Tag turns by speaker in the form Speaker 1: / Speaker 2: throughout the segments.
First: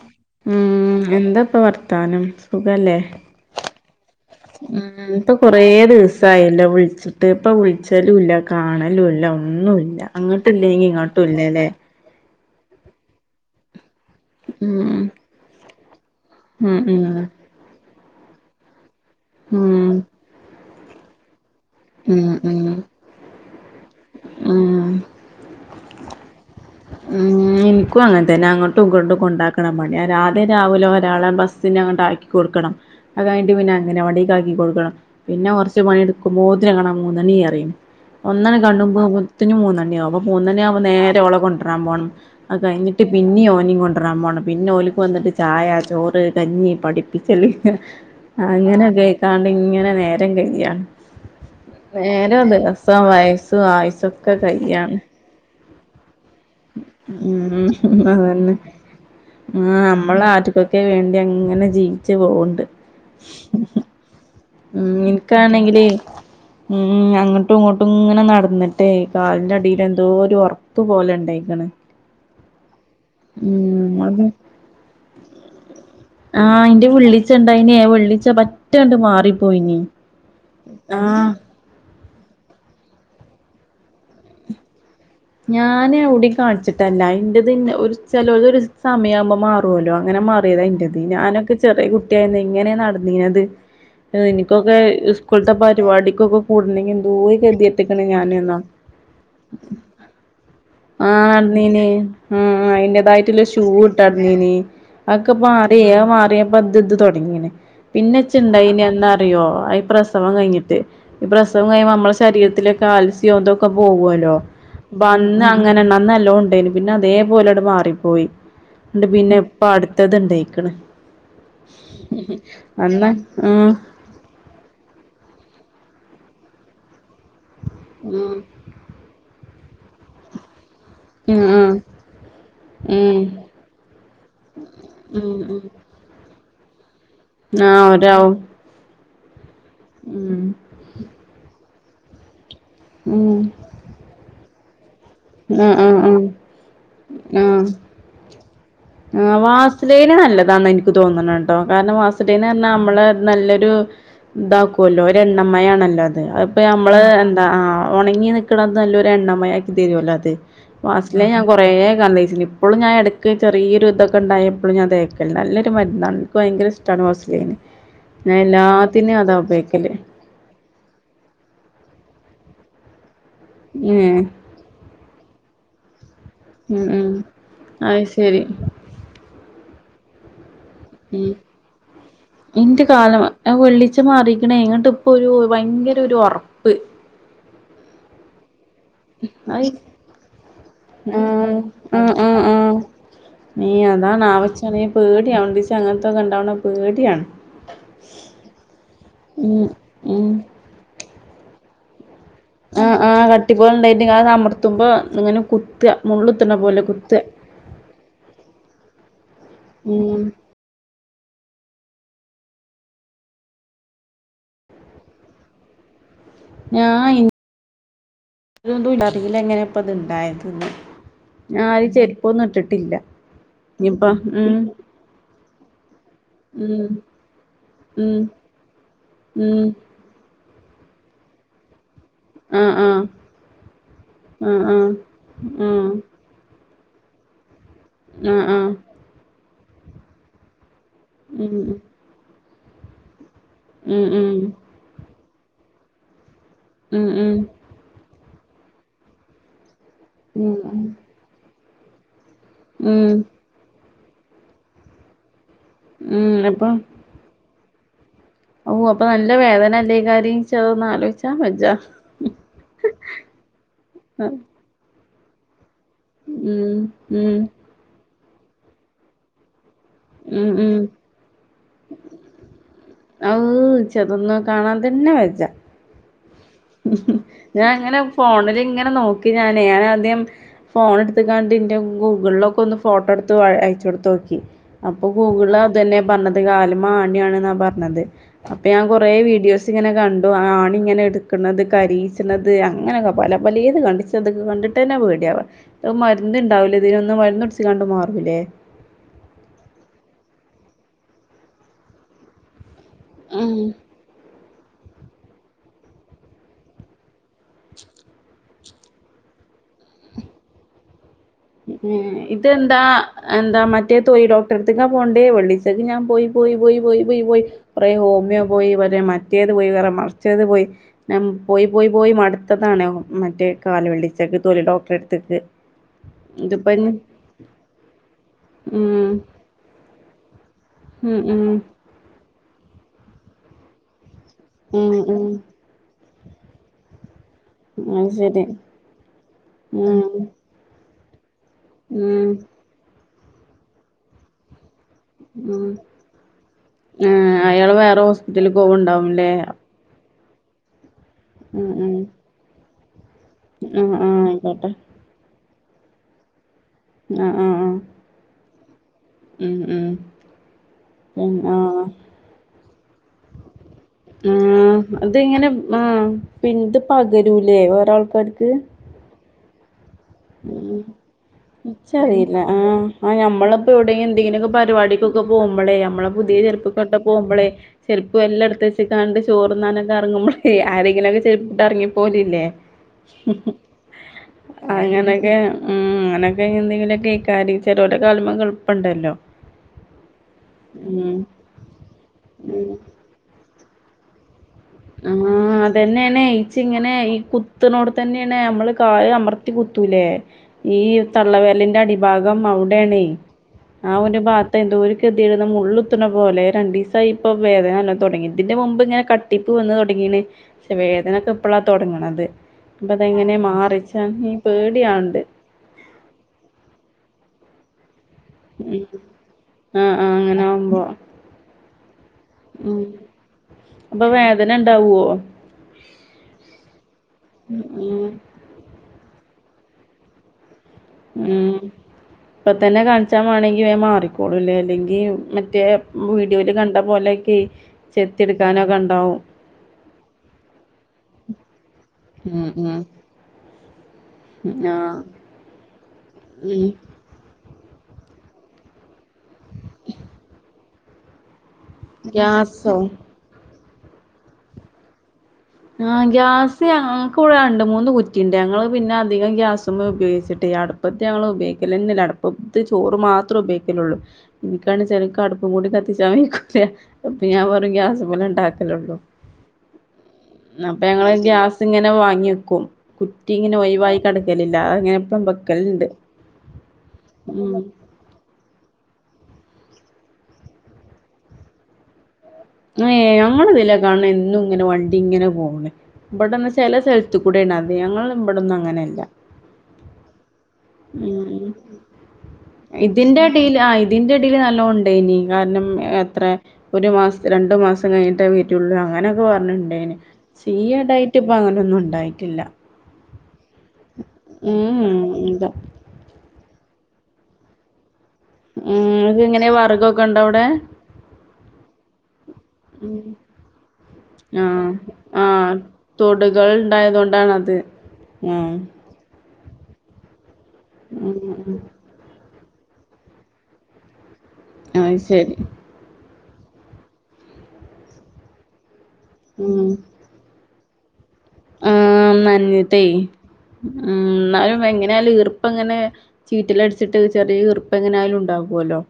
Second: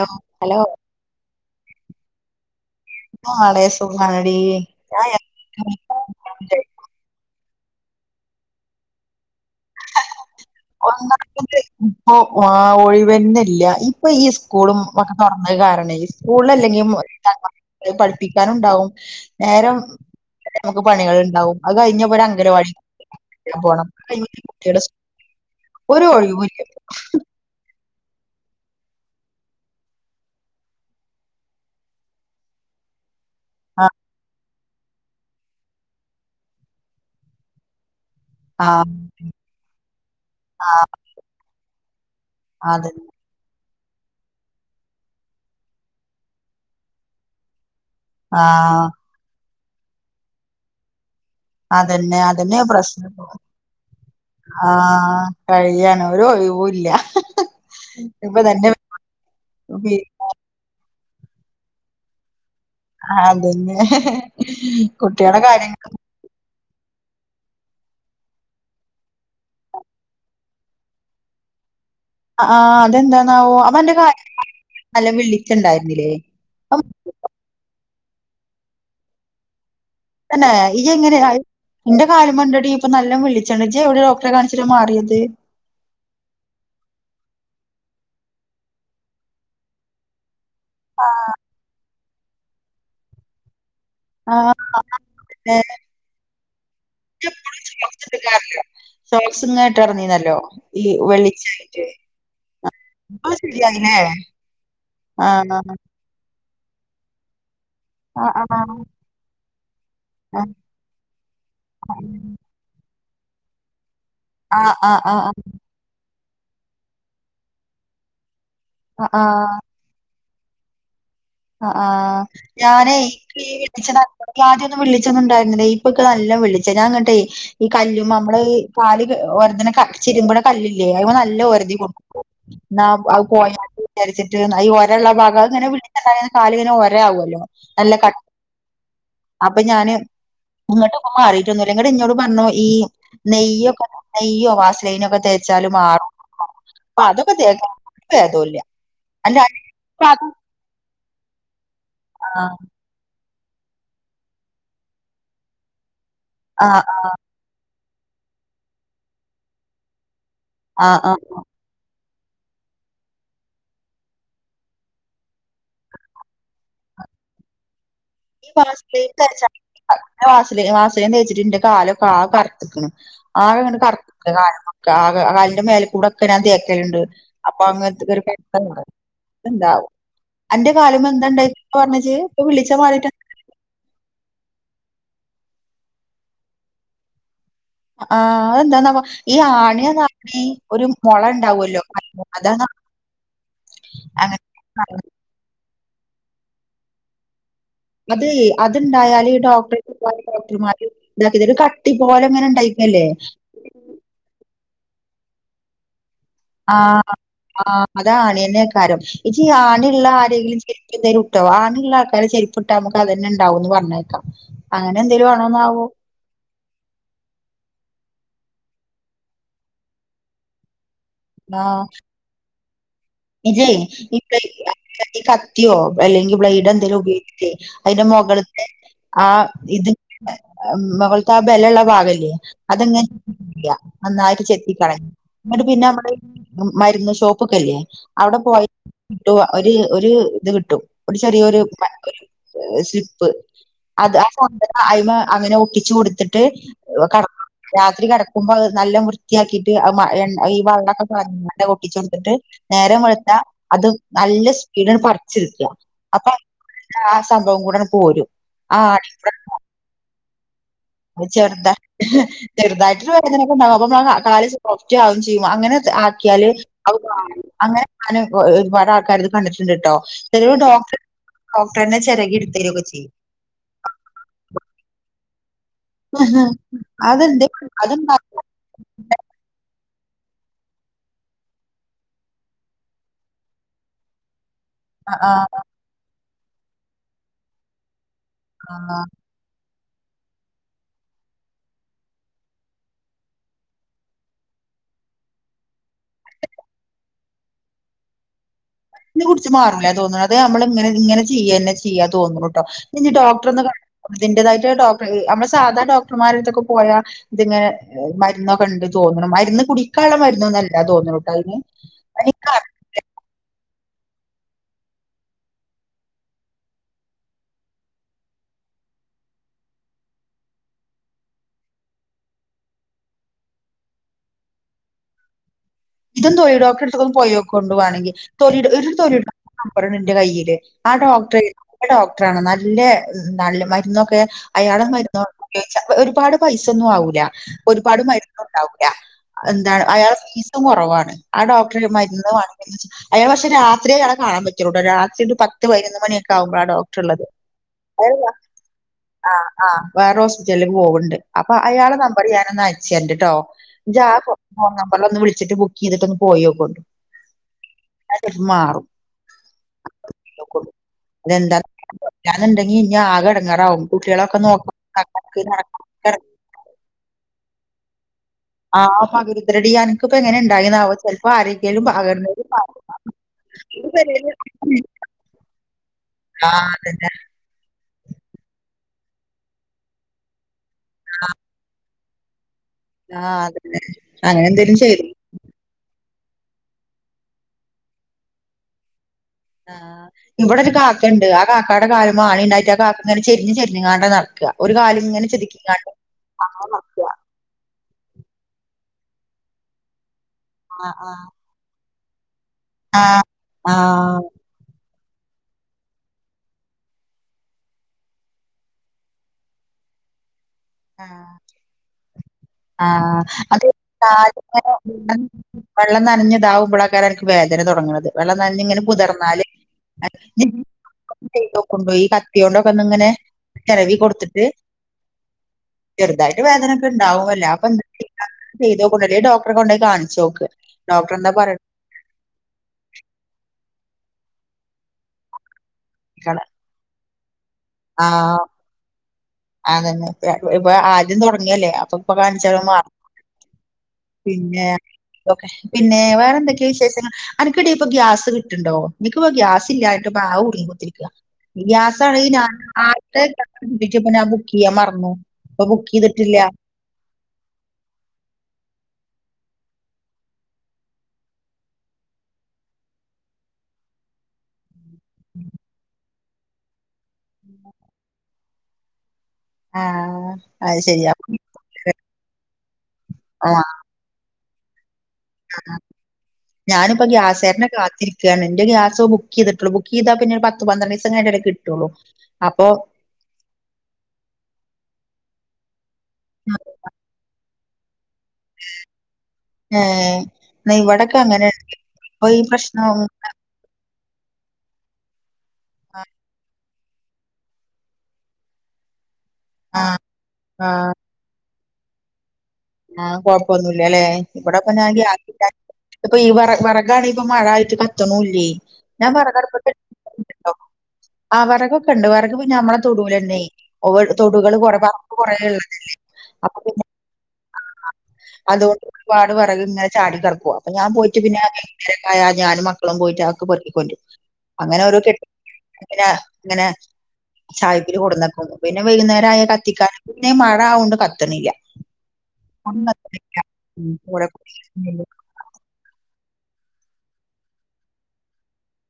Speaker 1: ആ ഹലോ
Speaker 2: പ്ര വർത്തനം സഖല്ലേ
Speaker 1: ആടെ സുഖാണെടി
Speaker 2: ഉ
Speaker 1: ഞാൻ
Speaker 2: ഇപ്പൊ കൊറേ
Speaker 1: എ-
Speaker 2: ദിവസയല്ലോ വിളിച്ചിട്ട് ഇപ്പൊ വിളിച്ചലുംല്ല കാണലും ഇല്ല ഒന്നുമല്ല അങ്ങോട്ട ഇല്ലെങ്കി ഇങ്ങോട്ടും
Speaker 1: ഒന്നാമത്
Speaker 2: ഇല്ലല്ലേ
Speaker 1: ഇപ്പൊ ആ ഒഴിവന്ന ഇില്ല ഇപ്പൊ ഈ സ്കൂളും
Speaker 2: ഉം
Speaker 1: ഒക്കെ തുറന്നത് കാരണം സ്കൂളില
Speaker 2: ഉം
Speaker 1: അല്ലെങ്കും
Speaker 2: ഉം
Speaker 1: പഠിപ്പിക്കാനും ഉണ്ടാവും നേരം
Speaker 2: ഉം
Speaker 1: നമുക്ക് പണികൾ ഉണ്ടാവും അത് കഴിഞ്ഞപ്പോ
Speaker 2: ഉം ഉം
Speaker 1: അംഗരവാടി പോണം കുട്ടികള്
Speaker 2: ഉം
Speaker 1: ഒരു ഒഴിവുല്ലപ്പോ
Speaker 2: ഉ എ ും അങ്ങനെ തന്നെ അങ്ങോട്ടും ഇങ്ങോട്ടും കൊണ്ടാക്കണം പണി രാദ്യെ രാവിലെ ഒരാളെ ബസ്സിിന അങ്ങോ് ആാക്കക്കി കൊടുക്കണം അത് കഴിട്ട് പിന്നെ
Speaker 1: ആ
Speaker 2: അങ്ങനെ വടിക്കാക്കി കൊടുക്കണം പിന്നെ കുറച്ച് പണിയെടുക്കുമ്പോ ഒതിെ കാണ മൂന്ന നീ അറിയുന്നു ഒന്നണി
Speaker 1: ആ
Speaker 2: കണ്ടുമ്പോ മുത്തിു മൂന്നണ്ണി ആകും അപ്പ മൂന്നണ്ണ
Speaker 1: ആ
Speaker 2: ആാവുമ്പോൾ നേരെ ഓള കൊണ്ടുവരാൻ പോകണം ആ
Speaker 1: അതന്നെ
Speaker 2: കഴിഞ്ഞിട്ട് പിന്നെയ ഓന കൊ ടൻ പോണം പിന്നെ ഒലക്ക് വന്നിട്ട് ചായ ചോറ് കഞ്ഞി പഠിപ്പിച്ചല്
Speaker 1: ആ
Speaker 2: അങ്ങനെ കേക്കാണ്ട് ഇങ്ങനെ നേരം കഴാണ്
Speaker 1: അതന്നെ
Speaker 2: വേരോ
Speaker 1: അതന്നെ
Speaker 2: ദിവസം
Speaker 1: പ്രശ്നം
Speaker 2: വയസ്സും ആയുസൊക്കെ
Speaker 1: ആ
Speaker 2: കയ്യാണ്
Speaker 1: കഴിയാണ് ഒരു ഒഴിവുല്ല
Speaker 2: ഉ
Speaker 1: ഇപ്പൊ
Speaker 2: അതന്നെ
Speaker 1: തന്നെ
Speaker 2: ആ
Speaker 1: പി
Speaker 2: നമ്മള ആറ്റക്കൊക്കെ വേണ്ടി അങ്ങനെ ജീവിച്ച്ു പോകണ്ട്
Speaker 1: ആ അതന്നെ
Speaker 2: ഉ
Speaker 1: കുട്ടികളെ
Speaker 2: എനിക്കാണെങ്കിൽ
Speaker 1: കാര്യങ്ങൾ
Speaker 2: ഉ അങ്ങട്ട് ഇട്ടും ഇങ്ങോട്ടും ഇങ്ങനെ നടന്നിട്ടേ കാലിന്റെ അടിൽ എന്തോ ഒരു ഉറപ്പ് പോലെ ഇണ്ടായിക്കണ
Speaker 1: ആ് അതെന്താന്നാവോ അവ എന്റെ കാര്യ
Speaker 2: ആ
Speaker 1: അപ്പം
Speaker 2: അയിന്റെ വിള്ളിച്ചുണ്ടായിന് വി വിളിച്ച പറ്റാണ്ട് മാറിപ്പോയിനി
Speaker 1: അന്ന ഇ എങ്ങനെ
Speaker 2: ആഹ്
Speaker 1: എന്റെ കാല മണ്ടടി ഇപ്പോ നല്ല വിളിച്ചാണ്ജ എവിടെ ഡോക്ടറെ കാണിച്ചി് മാറിയത്
Speaker 2: ഞൻ എവിട കാണിച്ചിട്ടല്ല അതിന്റെ തന്നെ ഒരു ചിലോത്രു സമയമാവുമ്പോ മാറുവല്ലോ അങ്ങനെ മാറിയത് അതിന്റത് ഞാനൊക്കെ ചെറിയ കു ഇങ്ങനെയ നടന്നീനത്
Speaker 1: ആ
Speaker 2: നിനിക്കൊക്കെ സ്കൂളത്തെ
Speaker 1: പിന്നെ
Speaker 2: പരിപാടിക്കൊക്കെ കൂടണെങ്കിൽ എ ദൂരെ കെരുതിയെത്തിക്കണ ഞാൻ എന്നാ
Speaker 1: സ്റ്റോട്ടറ
Speaker 2: ആഹ അടനീന ആ
Speaker 1: ഇപ്പൊ
Speaker 2: അയിൻറേതായിട്ടുള്ള ഷൂ
Speaker 1: ശരിയായില്ലേ
Speaker 2: ഇട്ട അടനീനി
Speaker 1: ആ
Speaker 2: അക്കെ മാറിയാ മാറിയപ്പൊ അത് ഇത് തുടങ്ങീനെ പിന്നെ
Speaker 1: ആ
Speaker 2: വെച്ച
Speaker 1: ആ ആ
Speaker 2: ഇണ്ടായിനി എന്ന അറിയോ പ്രസവം
Speaker 1: ആ
Speaker 2: കഴിഞ്ഞിട്ട് ഈ പ്രസവം കഴിയുമ്പോ നമ്മള ശരീരത്തിലൊക്കെ്യ ഒൊക്കെ പോവൂ
Speaker 1: ആ ആഹ
Speaker 2: അന്ന് അങ്ങനണ അന്ന് നല്ലോം ഇണ്ടായ്നിം പിന്നെ അതേപോളണ്ട് മാറിപ്പോയി [unintelligible]
Speaker 1: ആ
Speaker 2: പിന്നെ ഇപ്പം അടുത്തത്ണ്ടായിക്കിണ്
Speaker 1: ആ ആഹ്‌ ഞാനെയ്യ്
Speaker 2: ആഹ്
Speaker 1: [inaudible] ആദ്യൊന്നും വിളിച്ചൊന്നണ്ടായിരുന്നില്ല ഇപ്പക്ക് നല്ലോം വിളിച്ച ഞാൻ ഇന്നട്ടേയ്യ് ഈ കല്ലുമ്മ നമ്മള് കാല് ഒരതിണ [unintelligible] തിരിമ്പിണ കല്ലില്ലേ
Speaker 2: ആഹ്
Speaker 1: അയ്മ്മനാല്ലോം
Speaker 2: ആഹ്
Speaker 1: ഒരാതികൊടുക്കും [unintelligible] അത്
Speaker 2: ഉം
Speaker 1: പോയയാൽ വിചാരിച്ചിട്ട് ഈ ഓരഇള്ള
Speaker 2: ഉം
Speaker 1: ഭാഗം അത്
Speaker 2: ഉം
Speaker 1: ഇങ്ങന വിളിച്ച ഇണ്ടായാൽ കാൽ ഇങ്ങനെ [unintelligible] ആവല്ലോ
Speaker 2: ആഹ്
Speaker 1: നല്ല ക
Speaker 2: ഒരാവും
Speaker 1: അപ്പം ഞാന്
Speaker 2: ഉം
Speaker 1: ഇങ്ങട്ടിപമാറിയിട്ടൊന്നുല്ല നട്ട് ഇന്നോട് പറഞ്ഞു ഈ
Speaker 2: ഉം
Speaker 1: നെയ്യൊക്കെ നെയ്യ്യോ [unintelligible] തേച്ചാലും
Speaker 2: ആഹ് ആഹ്
Speaker 1: മാറും
Speaker 2: ആഹ്
Speaker 1: അപ്പൊ അതൊക്കെ തേക്ക [inaudible] ബേതോംല്ല്യ
Speaker 2: ആ വാസ്ലിന് നല്ലതാന്ന് ഇൻക്ക് തോന്നി ണെട്ടോ കാരണം വാസ്ലിനറഞ്ഞാൽ നമ്മള് നല്ലൊരു ഇതാക്കോലോ ഒരു എണ്ണമ്മയാണല്ലോ അത്
Speaker 1: ആഹ്
Speaker 2: അതിപ്പഞാമ്മള്
Speaker 1: ആഹ്
Speaker 2: എന്താ ആ ഉണങ്ങി നിക്കണത് നല്ലൊരു എണ്ണമയാക്കി തരോലത്
Speaker 1: ആഹ്
Speaker 2: വാസ്ലിൻ
Speaker 1: ആഹ്
Speaker 2: ഞാൻ കൊറേകാലം പിന്നെപ്പളും ഞാൻ എടക്ക് ചെറിയൊരു ഇതൊക്കെ ഇണ്ടായ എപ്പളും ഞാൻ തേക്കലിൻഡ് നല്ലൊരു മരുന്നാണ് ഇൻക്ക് ഭയങ്കര ഇഷ്ട്ടാണ് വാസ്ലിന്
Speaker 1: ഈ വാസ്ലിൻ തേച്ചാൽ [inaudible] വാസ്ലിന് വാസ്ലിന് തേച്ചിട്ടിന്റെ കാ [unintelligible] കർത്ത്ക്കിണ് ആഗങ്ങട്ട്
Speaker 2: ഏഹ്
Speaker 1: കർത്തിക്കിന് കലിമക്കെ ആകെ കാലിന്റെ മേലക്കൂടെ ഒക്കെ ഞാൻ
Speaker 2: ഉം
Speaker 1: തേക്കലിണ്ട്
Speaker 2: ഉം
Speaker 1: അപ്പൊ
Speaker 2: അത്
Speaker 1: അങ്ങനത്തെ ഒരു [inaudible]
Speaker 2: ശരി
Speaker 1: അന്റെ കാലിമ്മേ എന്താ
Speaker 2: ഉം
Speaker 1: ഇണ്ടായി [unintelligible] പറഞ്ഞ ഇജ്ജ് ഈ വിള്ളിച്ച മാറിട്ട്
Speaker 2: വിള്ളിച്ച മാറിക്കിണേയ്യ് ഇന്നട്ട് ഇപ്പൊ ഒരു ഭയങ്കരഒരുഒറപ്പ്
Speaker 1: ആഹ് അത് എന്താ ഈ ആണിയ നാ [unintelligible] ഒരു മൊള ഇണ്ടാവൊല്ലോ അതാ
Speaker 2: ഏഹ് അതാനവോ ഇച്ചാണെൽ പേടിയവിണ്ട് ഇച്ച് അങ്ങതൊക്ക ഇണ്ടാവിനെ പേടിയാണ്
Speaker 1: അതേയ് അത്ണ്ടായാൽ
Speaker 2: ഉം
Speaker 1: ഡോക്ടുത്ത് പോയാൽ
Speaker 2: ഉം
Speaker 1: ഡോക്ടർമാര് [inaudible] കട്ടി പോലെ ഇങ്ങനെ
Speaker 2: ആഹ്
Speaker 1: ഇണ്ടായിക്കല്ലേ
Speaker 2: ആഹ്‌ കട്ടി പോല ഇണ്ടായിട്ട് [unintelligible] അമർത്തുമ്പോ ഇങ്ങനെ കുത്ത മുള്ളുത്തണ പോലെ
Speaker 1: ആഹ്‌
Speaker 2: കുത്ത
Speaker 1: ആ അതാണ്ണ്യന്നെക്കാരം ഇജ്ജ് ഈ ആണിള്ള
Speaker 2: ഉം
Speaker 1: ആരെങ്കിലും ചെരിപ്പ് എന്തേലും ട്ടോ ആണിള്ള ആൾക്കാരെ ചെരിപ്പിട്ട ഞമ്മക്ക് അതന്നെ ഇണ്ടാവുന്ന് പറഞ്ഞേക്കാ അങ്ങനെ എന്തേലും ആണോന്നാവോ
Speaker 2: ഞാ ഇൻ [unintelligible] അറീല എങ്ങനെ ഇപ്പോ ഇത്ണ്ടായതിന്ന്. ഞാൻ ആരേം ചെര്പ്പൊന്നും ഇട്ടിട്ടില്ല
Speaker 1: ഇജ്ജ്
Speaker 2: ഇനിയിപ്പ
Speaker 1: ഇ
Speaker 2: ഉം
Speaker 1: ക്കെയ്യ് [unintelligible] ഇ കത്തിയോ അല്ലെങ്കി ബ്ലൈഡ്
Speaker 2: ഉം
Speaker 1: എന്തെലും ഉപയോഗിക്കെ അയ്‌ന്റെ
Speaker 2: ഉം
Speaker 1: മൊ മൊകള്ത്തെ ആഹ്
Speaker 2: ഉം
Speaker 1: ഇതി [unintelligible] മൊകൾത്ത ആഹ് ബെലള്ള ഭാഗ ല്യേ
Speaker 2: ആഹ് ആഹ്
Speaker 1: അതങ്ങ് [inaudible] നന്നായിട്ട്
Speaker 2: ആഹ്
Speaker 1: ചെത്തിക്കള. എന്നിട്ട്
Speaker 2: ആഹ്
Speaker 1: പിന്നെമ്മള്
Speaker 2: ആഹ്
Speaker 1: മരിന്ന് ഷോപ്പൊക്കെല്ലേ അവിടെ
Speaker 2: ആഹ്
Speaker 1: പോയി
Speaker 2: ആഹ്
Speaker 1: ട്ടു ഒരു ഒരു ഇത് കിട്ടും ഒരു
Speaker 2: ഉം
Speaker 1: ചെറിയൊരു സ്ലിപ്പ്
Speaker 2: ഉം
Speaker 1: അത്
Speaker 2: ഉം
Speaker 1: ആഹ് സാധനം അയമേ അങ്ങനെ ഒട്ടിച്ചു കൊടുത്തിട്ട്
Speaker 2: ഉം
Speaker 1: കട
Speaker 2: ഉം
Speaker 1: രാത്രി കടക്കുമ്പോ അഹ് നല്ലോം വൃത്തിയാക്കി
Speaker 2: ഉം
Speaker 1: [unintelligible] ഈ വള്ളക്ക പാർന്ന്കാണ്ട് ഒറ്റിചോട്ത്തിട്ട് നേരം
Speaker 2: ഉം
Speaker 1: വെളുത്താ അത് നല്ല സ്പീഡാണ്ട് പറിച്ചിട്ക്ക. അപ്പൊ
Speaker 2: ഉം
Speaker 1: ആഹ് സംഭവം കൂടഡ് പോരും
Speaker 2: അഊ
Speaker 1: ആ
Speaker 2: അപ്പൊ നല്ല വേദന അല്ലയ്കാര്
Speaker 1: ചെറ്ത ചെറുതായിട്ട്രു വേദനക്കെ ഉണ്ടാവും അപ്പൊ ഞമ്മള്ള ക
Speaker 2: ഉം
Speaker 1: കാല് സുഖാഉ ട്ട്യാവും ചെയ്യും. അങ്ങനെ ആക്കിയാല്
Speaker 2: ഉം ഉം
Speaker 1: അങ്ങനെ ഞാന് ഒരുപാട് ആൾക്കാരത് കണ്ടിട്ടി ഇണ്ട്ട്ടൊ ചെലോര്
Speaker 2: ഉം
Speaker 1: ഡോക്ടർ ഡോക്ടറെനെ ചെരകിട്ത്തെരൊക്കെ ചെ
Speaker 2: അഊ ഇച്ചതൊന്നും കാണാൻ തന്നെ വെജ
Speaker 1: അതെന്തേ
Speaker 2: ഞാ അങ്ങനെ
Speaker 1: അതുണ്ടാ
Speaker 2: ഫോണില്ങ്ങനെ നോക്കി ഞാനെ ഞാനത് ദ്യം ഫോണ് ട്ത്ത്ക്കാണ്ട് ഇന്റെ ഗൂഗിൾലൊക്കൊന്ന് ഫോട്ടട്ത്ത് വഴ അയച്ചോട്തോക്കി. അപ്പൊ
Speaker 1: ആ
Speaker 2: ഗൂഗിൾള് അതെന്നെ പർഞ്ഞത് കാലിമ്മേ ആണ്യാണ്ന്നാ പർഞ്ഞത്. അപ്പൊ ഞാൻ
Speaker 1: ആഹ്
Speaker 2: കൊറേ വീഡിയോസ് ങ്ങനെ കണ്ടു ആണി ങ്ങനെ എട് ക്ക്ണത് കരീച്ച്ണത് അങ്ങനെക്കെ പല പലേത് കണ്ട് ഇച്ചതൊക്കെ കണ്ടിട്ടെന്നെ പേട്യാവ അത് മര് ന്ന്ണ്ടാവൂലെ ഇതിനൊന്നും മര്ന്നുട്ച്ച്കാണ്ട് മാറൂല്ലേ?
Speaker 1: ര്ന്ന് കുടിച്ച് മാറൂല തോന്ന്ണ് അത് അമ്മൾ ഇങ്ങനെ ഇങ്ങനെ ചെയ്യാന്നെ ചെയ്യാ തോന്ന്ണുട്ടോ ഇഞ്
Speaker 2: ഉം
Speaker 1: ഡോക്ടെറൊന്ന് കാണിച്ച് അതിൻ്റെതായി ട്ട് ഡോക്ടർ അമ്മള് സാദാ ഡോക്ടർമാരെട്ത്ത്ക്ക് പോയാ ഇത്ങ്ങനെ മര്ന്നൊക്കെണ്ട് തോന്ന്ണ് മര്ന്ന് കുടിക്കാള്ളെ മര്ന്നൊന്നല്ല തോന്ന്ണ്.
Speaker 2: ഉം ഇതെന്താ എന്താ മ റ്റേ തൊലി ഡോക്ടർത്ത് ക്കാം പോവ്ണ്ട് വെള്ളിച്ചക്ക് ഞാൻ പോയി പോയി പോയി പോയി പോയി പോയി കൊറേ ഹോമിയോ പോയി വ രെ മറ്റേത് പോയി വേറെ മർച്ചേതു പോയി ഞാം പോയി പോയി പോയി മട്ത്തതാണ് മറ്റേ കാല് വിളിച്ചക്ക് തൊലി ഡോക്ടറെട്ത്ത്ക്ക്
Speaker 1: ഇതും തൊലി ഡോക്ടറെട്ത്ത്ക്കൊന്ന് പോയോ കൊണ്ടുവാണെങ്കി തൊലിടെ ഒരു
Speaker 2: ഉം
Speaker 1: തൊലി ഡോക്ടറെ നമ്പറ്ണ്ട് ന്റെ കയ്യില്. ആ
Speaker 2: ഉം
Speaker 1: ഡോക്ടറെ
Speaker 2: ഉം
Speaker 1: നല്ല ഡോക്ടറാണ് നല്ലെ നല്ല മര്ന്നൊക്കെ തേ അയാളെ
Speaker 2: ഉം
Speaker 1: [unintelligible]
Speaker 2: ഉം
Speaker 1: ഉപയോഗിച്ചാല് ഒരുപാട് പൈസൊന്ന്വാവൂല. ഒരുപാട്
Speaker 2: അത് ശരി
Speaker 1: മര്ന്നുണ്ടാവൂല്ല എന്താ
Speaker 2: ഉം
Speaker 1: അയാളെ ഫീസും കൊറവാണ്. ആ ഡോക്ടർ
Speaker 2: ഉം
Speaker 1: മര്ന്ന് വാണ [unintelligible] അയാള് പക്ഷെ രാത്രിയെ ആയാളെ കാണാൻ പറ്റ്വോള്ളൂ. രാത്രിര്
Speaker 2: ഉം
Speaker 1: പത്ത് പതിനൊന്നു മണ്യൊക്കാവുമ്പഴാ ഡോക്ടറ്ള്ളത്.
Speaker 2: ആഹ് അയാള് വേറെ
Speaker 1: അയ്‌വ
Speaker 2: ഹോസ്പിറ്റലിൽ പോവുണ്ടാവുംല്ലേ
Speaker 1: ആഹ് ആഹ് വേറോസ് പിറ്റൽക്ക് പോവ്ണ്ട് അപ്പൊ
Speaker 2: ഉം
Speaker 1: അയാളെ
Speaker 2: ഉം
Speaker 1: നമ്പറ് ഞാനൊന്നയ്ച്ചെര്ണ്ട്ട്ടോ
Speaker 2: ആഹ്
Speaker 1: ഇജാ
Speaker 2: ആഹ്
Speaker 1: ഫോ
Speaker 2: ആയിക്കോട്ടെ
Speaker 1: ഫോൺ നമ്പറ്ലൊന്ന് വിളി ച്ച്ട്ട് ബുക്കെയ്തിട്ടൊന്ന് പോയോക്കോണ്ടു.
Speaker 2: ആഹ് ആഹ് ഉം ഉം ഉം ആഹ്
Speaker 1: അതെന്താന്നുണ്ടെങ്കി ഇ [unintelligible] ആകെ ഇടങ്ങാറാവും കുട്ടികളൊക്കെ നോക്ക [unintelligible]
Speaker 2: പിന്തു പകരൂലേ വേറെ ആൾക്കാർക്ക്
Speaker 1: ആഹ് പകരത്തരേടി അനക്ക്
Speaker 2: ഇച്ചറിയില്ല
Speaker 1: പകർന്നൊരു
Speaker 2: ആ ആ ഞമ്മളിപ്പോ എവിടെ എന്തെങ്കിലൊക്കെ പരിപാടി തൊക്കെ പോമ്പഴേ നമ്മളെ പുതിയ
Speaker 1: ആ അതന്നെ
Speaker 2: ചെരുപ്പിട്ടൊക്കെ പോകുബെളെ ചെരുപ്പുമെല്ലാ എടുത്തു വെച്ചിട്ട് കണ്ട് ചോറുന്നാനൊക്കെ എറങ്ങുമ്പഴേ ആരെങ്കിലും മൊക്കെ ചെരിപ്പിട്ട് ഇറങ്ങിപ്പോകലില്ലേ
Speaker 1: ആഹ് അതെ അങ്ങനെ എന്തെലും ചെയ്തു
Speaker 2: ഏഹ് ഉം അങ്ങനൊക്കെ എന്തെങ്കിലുമൊക്കെ ഇ കാര്യം ചിലോരൊക്കെ കാലിന്മേൽ എളുപ്പുണ്ടല്ലോ
Speaker 1: ആഹ് ഇവിടെൊ ഒരു കാക്ക ഉണ്ട് ആ ഇവിടൊരു കാക്കയുണ്ട്‌ ആ കാക്കയുടെ കാലു മാണിണ്ടായിട്ട് ആ കാക്ക ഇങ്ങനെ ചെരിഞ്ഞു ചെരിഞ്ഞേ ചെരിഞ്ങ്ങാണ്ട നടക്കാ
Speaker 2: ആ അതന്നെയാണെ ഇച്ചിങ്ങനെ
Speaker 1: നടക്ക
Speaker 2: ഈ കുത്തിനോടത്ത് തന്നെയാണ് നമ്മള് കായ അമർത്തി കുത്തൂല്ലേ ഈ
Speaker 1: ആഹ് ആഹ്
Speaker 2: തള്ളവിരലിന്റെ അടിഭാഗം [unintelligible] അവിടെണ
Speaker 1: ആഹ്
Speaker 2: ആ ഒരു
Speaker 1: ആഹ്
Speaker 2: ഭാഗത്തെ എന്തൊരു ന്തേയ്യാനാ മുള്ളു കുത്തണ പോലെ രണ്ടീസായി ഇപ്പം വേദന നല്ലോ തുടങ്ങി ഇതിന്റെ മുമ്പ് ഞാൻ കട് തട്ടിപ്പ് വന്ന് തുടങ്ങീനെ പക്ഷെ വേദനൊക്കെ ഇപ്പളാ തുടങ്ങണത്
Speaker 1: ആ
Speaker 2: അപ്പൊ അതെങ്ങനെ
Speaker 1: അതെ
Speaker 2: മാറിച്ചാ ഈ
Speaker 1: കാലിങ്ങനെ
Speaker 2: പേടിയാവണ്ട്
Speaker 1: വെള്ളംനന ഞ്ഞിതാവുമ്പഴാ വേദന ത്തര തുടങ്ങുന്നത് വെള്ളം
Speaker 2: ഉം
Speaker 1: നനഞ്ഞിങ്ങനെ കുതിർന്നാല്
Speaker 2: ആ ആ അങ്ങനെ ആവുമ്പോ
Speaker 1: ചെയ്തോ കൊണ്ടോയി ഈ കത്തിയോണ്ടൊക്കെ
Speaker 2: ഉം
Speaker 1: ഇങ്ങനെ ചെരവി
Speaker 2: അപ്പൊ
Speaker 1: കൊടുത്തിട്ട്
Speaker 2: വേദന ഉണ്ടാവുവോ
Speaker 1: ചെറുതായിട്ട് വേദന ഒക്കെ ഉണ്ടാവുമല്ലോ അപ്പൊ
Speaker 2: ഉം
Speaker 1: ചെയ്ത ഡോക്ടറെ കൊണ്ടെ കാണിച്ചു നോക്ക്
Speaker 2: ഉം ഇപ്പം തന്നെ കാണിച്ചാ മേണെങ്കി മാറിക്കോളൂല്ലേ അല്ലെങ്കി മറ്റേ
Speaker 1: പറയ്ണെ
Speaker 2: വീഡിയോലു കണ്ട പോലെയൊക്കെ ചെത്തി
Speaker 1: ആഹ്
Speaker 2: എടുക്കാനൊക്കെ ഇ ണ്ടാവും
Speaker 1: അതന്നെ ഇപ്പൊ ആദ്യം തൊ ടങ്ങിയല്ലേ അപ്പൊ ഇപ്പൊ
Speaker 2: ഉം
Speaker 1: കാണിച്ചള മാറും
Speaker 2: ഉം
Speaker 1: പിന്നെ
Speaker 2: ആഹ്
Speaker 1: ഓക്കെ പിന്നെ വേറെ എന്തൊക്കെയാ
Speaker 2: ഉം
Speaker 1: വിശേഷങ്ങൾ അനിക്കിടെ ഇപ്പൊ ഗ്യാസ് കി ട്ടുണ്ടോ നിക്കിപ്പം ഗ്യാസ്സില്ലായിട്ട് ആ ഉടുങ്ങിത്തിരിക്ക ഗ്യാസ ആണെങ്കി
Speaker 2: ഗ്യാസോ
Speaker 1: ഞാനെ [unintelligible] ബുക്ക് ചെയ്യാൻ മറന്നു ഇപ്പൊ ബുക്ക്
Speaker 2: ആ
Speaker 1: ചെയ്തിട്ടില്ല
Speaker 2: ഗ്യാസ് ഞങ്ങക്കിവിടെ രണ്ട് മൂന്ന് കുറ്റിയുണ്ട് ഞങ്ങളെ പിന്നധികം ഗ്യാസ് ഉപയോഗിച്ചിട്ട് ഈ അടുപ്പത്തി ഉപയോഗിക്ക അടുപ്പത്തി ചോറ് മാത്രേ ഉപയോഗിക്കലുള്ളൂ എനി [unintelligible] നക്ക് അടുപ്പും കൂടി കത്തിച്ചാ മിക്കല്ല അപ്പം ഞാൻ പറേം ഗ്യാസ്സിന്മേലുണ്ടാക്കലു ള്ളു
Speaker 1: ആഹ് അത്
Speaker 2: അപ്പൊ
Speaker 1: ശരി
Speaker 2: ഞങ്ങള് ഗ്യാസ് ഇങ്ങനെ വാങ്ങി വെക്കും കുറ്റി ഇങ്ങനെ
Speaker 1: ആഹ്
Speaker 2: ഒഴിവായി കിടക്കലില്ല അതങ്ങനെ
Speaker 1: ഞാനിപ്പോ
Speaker 2: ഉം
Speaker 1: ഗ്യാസാരനെ കാത്തിരിക്കയാണ് എന്റെ ഗ്യാസോ ബു ബു ചെയ്തിട്ടുള്ളു ബുക്ക് ചെയ്താ പിന്നെ ഒരു പത്തു പന്ത്രണ്ട്‌ ദിവസം കഴിഞ്ഞിട്ടേ കിട്ടുള്ളൂ അപ്പൊ
Speaker 2: ഞങ്ങ ഇതില കാണ എന്നും ഇങ്ങനെ വണ്ടി ഇങ്ങനെ പോണ [unintelligible] ഇവിടെന്ന് ചില സ്ഥലത്ത കൂടൊണ് അതി ഞങ്ങൾ ഇവിടൊന്നും അങ്ങനെയല്ല
Speaker 1: ഏഹ് ഇവിടൊക്കെ അങ്ങനെ
Speaker 2: ഉ
Speaker 1: ഇപ്പൊ ഈ പ്രശ്നം
Speaker 2: ഇതിന്റെ ഇടൽ ആ ഇതിന്റെ ഇടൽ നല്ലണ്ട് ഇനി കാരണം എത്ര ഒരു മാസ രണ്ടു മാസം കഴിഞ്ഞിട്ട വീട്ടിലുള്ള അങ്ങനെ പറഞ്ഞുണ്ടേന്
Speaker 1: ആഹ്
Speaker 2: സിിയ ഡായിട്ട ഇപ്പ അങ്ങനെയൊന്നും ഉണ്ടായിട്ടില്ല
Speaker 1: ആഹ കൊഴപ്പൊന്നുമല്ല അല്ലേ ഇവിടൊക്കെ
Speaker 2: ഉം ഉം
Speaker 1: ഞാൻ
Speaker 2: ഇല്ല
Speaker 1: ഇപ്പൊ ഈ വ വറകണെ ഇപ്പൊ മഴായിട്ട് ണല്ലേ
Speaker 2: ഉം
Speaker 1: ഞാ
Speaker 2: ഇങ്ങക്ക് എങ്ങനെ
Speaker 1: വക്കര
Speaker 2: വിറകൊക്കെ ഉണ്ടോ അവിടെ
Speaker 1: ആ അവർക്കൊക്കെ ഉണ്ട് വർക്ക് പിന്നെ നമ്മളെ
Speaker 2: ഉം
Speaker 1: തൊടുവലന്നെ തൊടുകള് കൊ
Speaker 2: ആഹ്
Speaker 1: പറ് കുറേ
Speaker 2: ആഹ്
Speaker 1: ഉള്ള
Speaker 2: തൊടുകൾ ഉണ്ടായതുകൊണ്ട
Speaker 1: അതോണ്ട് ഒരുപാട് പറയ ഇങ്ങനെ ചാടിക്കിറക്കുവോ അപ്പൊ ഞാൻ
Speaker 2: ഉം
Speaker 1: പോയിട്ട് പിന്നെ
Speaker 2: ഉം
Speaker 1: ഞാനും മക്കളും പോയിട്ട് ആെ പെറക്കിക്കൊണ്ട് അങ്ങനെ ഒരുോ
Speaker 2: അത്
Speaker 1: കെട്ട
Speaker 2: ശരി
Speaker 1: അങ്ങനെ അങ്ങനെ ചായഗരി കൊടുന്നക്കന്നുന്നു പിന്നെ പിെ വൈകുന്നേരം ആയാ
Speaker 2: ഉം
Speaker 1: കത്തിക്കൻ പിന്നെ മഴ ആൊണ്ട് കത്തണില്ല
Speaker 2: േ ഉ
Speaker 1: ഒന്നും കത്തണില്ല ഉം ഇവിടെ
Speaker 2: എന്നാലും
Speaker 1: കുടിയിരുന്നില്ല.
Speaker 2: എങ്ങനെയാലും ഈർപ്പ ഇങ്ങനെ ചീറ്റില അടിച്ചിട്ട് ചെറിയ ചെറുപ്പ് എങ്ങനൊയാലും ഉണ്ടാവുമല്ലോ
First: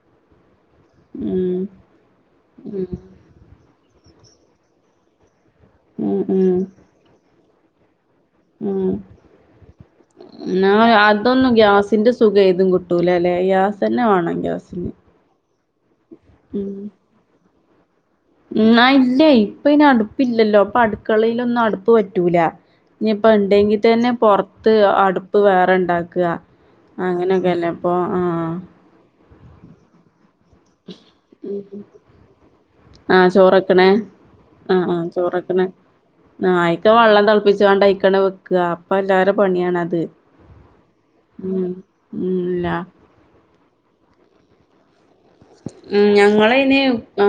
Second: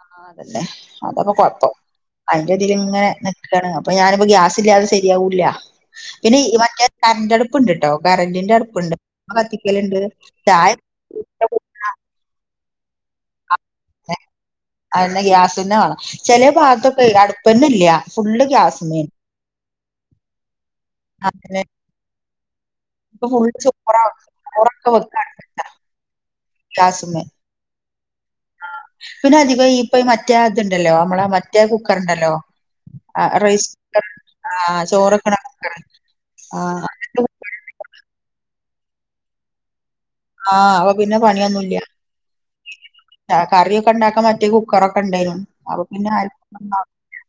Speaker 1: ആ അതല്ലേ അതപ്പൊ കൊഴപ്പം അതിന്റെ ഇതിൽ
Speaker 2: ഉം
Speaker 1: ഇങ്ങനെ നക്കാണ് അപ്പൊ ഞാനിപ്പോ ഗ്യാസ് ഇല്ലാതെ ശരിയാവൂില്ല
Speaker 2: ഉം
Speaker 1: പിന്നെ മറ്റേ കറണ്ട് അടുപ്പ്ുണ്ട്ട്ടോ
Speaker 2: ഉ
Speaker 1: ചായ
Speaker 2: അതൊന്നും ഗ്യാസിന്റെ സുഖ ഏതും കട്ടും കട്ടൂല അല്ലേ ഗ്യാസ് തന്നെ വേണം ഗ്യാസിന്
Speaker 1: ന്നെ വേണം ചില
Speaker 2: ഉം
Speaker 1: ഭാഗത്തൊക്കെ അടുപ്പന്ന ഇല്ല ഫുള്ള്
Speaker 2: ആ
Speaker 1: ഗ്യാസ്മേണ്
Speaker 2: ഇല്ലേ ഇപ്പ ഇ അടുപ്പില്ലല്ലോ അപ്പൊ അടുക്കളയിലൊന്നും
Speaker 1: അതന്നെ
Speaker 2: അടുപ്പ് പറ്റൂല
Speaker 1: ഇപ്പൊ
Speaker 2: ഇനിയിപ്പ
Speaker 1: ഫുള്ള്
Speaker 2: ഉണ്ടെങ്കിൽ
Speaker 1: ചോറാ
Speaker 2: തന്നെ പുറത്ത്
Speaker 1: ചോറൊക്കെ വെക്കാണ്
Speaker 2: അടുപ്പ് വേറെ ഇണ്ടാക്കുക
Speaker 1: ഗ്യാസ്മ്മെ
Speaker 2: അങ്ങനെയൊക്കെല്ലാം ആ
Speaker 1: പിന്നെ അധികം ഈപ്പ മറ്റേ ഇതുണ്ടല്ലോ നമ്മളെ മറ്റേ കുക്കർുണ്ടല്ലോ
Speaker 2: ആഹ ചോറൊക്കണെ ആഹ ചോറൊക്കണ ന
Speaker 1: ആ
Speaker 2: അക്ക
Speaker 1: അങ്ങനത്തെ
Speaker 2: വെള്ളം
Speaker 1: കു-
Speaker 2: തിളപ്പിച്ച കൊണ്ട് അയിക്കണ വെക്കുക അപ്പൊ എല്ലാരും പണിയാണ അത്
Speaker 1: ആ് അവ പിന്നെ പണിയൊന്നുമല്ല
Speaker 2: ഉം ഇല്ല
Speaker 1: ആ കറിയൊക്കെ ഉണ്ടാക്കാ മറ്റേ കുക്കറൊക്കെ ഉണ്ടായിനു അപ്പൊ
Speaker 2: ഉ
Speaker 1: പിന്നെ
Speaker 2: ഞങ്ങള
Speaker 1: ആർക്കും
Speaker 2: ഇ ആ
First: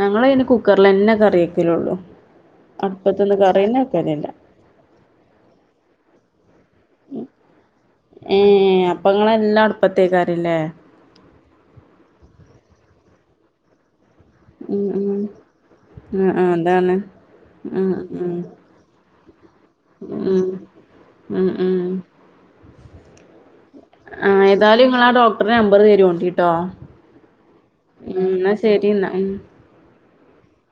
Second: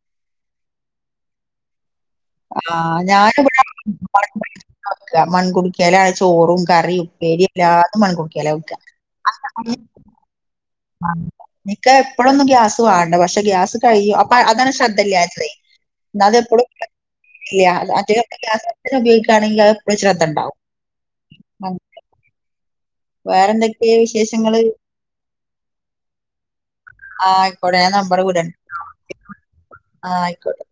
Speaker 2: ഞങ്ങള കുക്കറൽ എന്നെ കറിയ ഒക്കല ഉള്ളൂ
Speaker 1: ആ ഞാനി മൺകുടിക്കാല ചോറുംണ്ട് കറി ഉപ്പേരി എല്ലാതും മൺ
Speaker 2: ഏ
Speaker 1: കുടിക്കിയാലക്ക
Speaker 2: അപ്പൊ ഇങ്ങളെല്ലാം അടുപ്പത്തേക്കാരല്ലേ
Speaker 1: ആ നിിക്ക എപ്പഴൊന്നും ഗ്യാസ് വേണ്ട പക്ഷെ ഗ്യാസ് കഴിയും അപ്പൊ അതാണ്
Speaker 2: ഉം ഉം
Speaker 1: ശ്രദ്ധല്ല അത്രേ
Speaker 2: ആ അതാണ്
Speaker 1: ഇല്ല അ
Speaker 2: ഉം
Speaker 1: അറ്റ
Speaker 2: ഉം
Speaker 1: ഗ്ര ഉപയോഗിക്കുകണെങ്കിൽ അത്
Speaker 2: ഉം
Speaker 1: ശ്രദ്ധ ഉണ്ടാവും
Speaker 2: ഉം ഉം
Speaker 1: വേറെന്ത
Speaker 2: ആ ഏതായാലും നിങ്ങള ആ ഡോക്ടറുടെ നമ്പർ തരുേണ്ടിട്ടോ
Speaker 1: ആഹ ആയിക്കോട്ടെ നമ്പർ കൂട
Speaker 2: എന്നാ ഉം
Speaker 1: ആഹ ആയിക്കോട്ടെ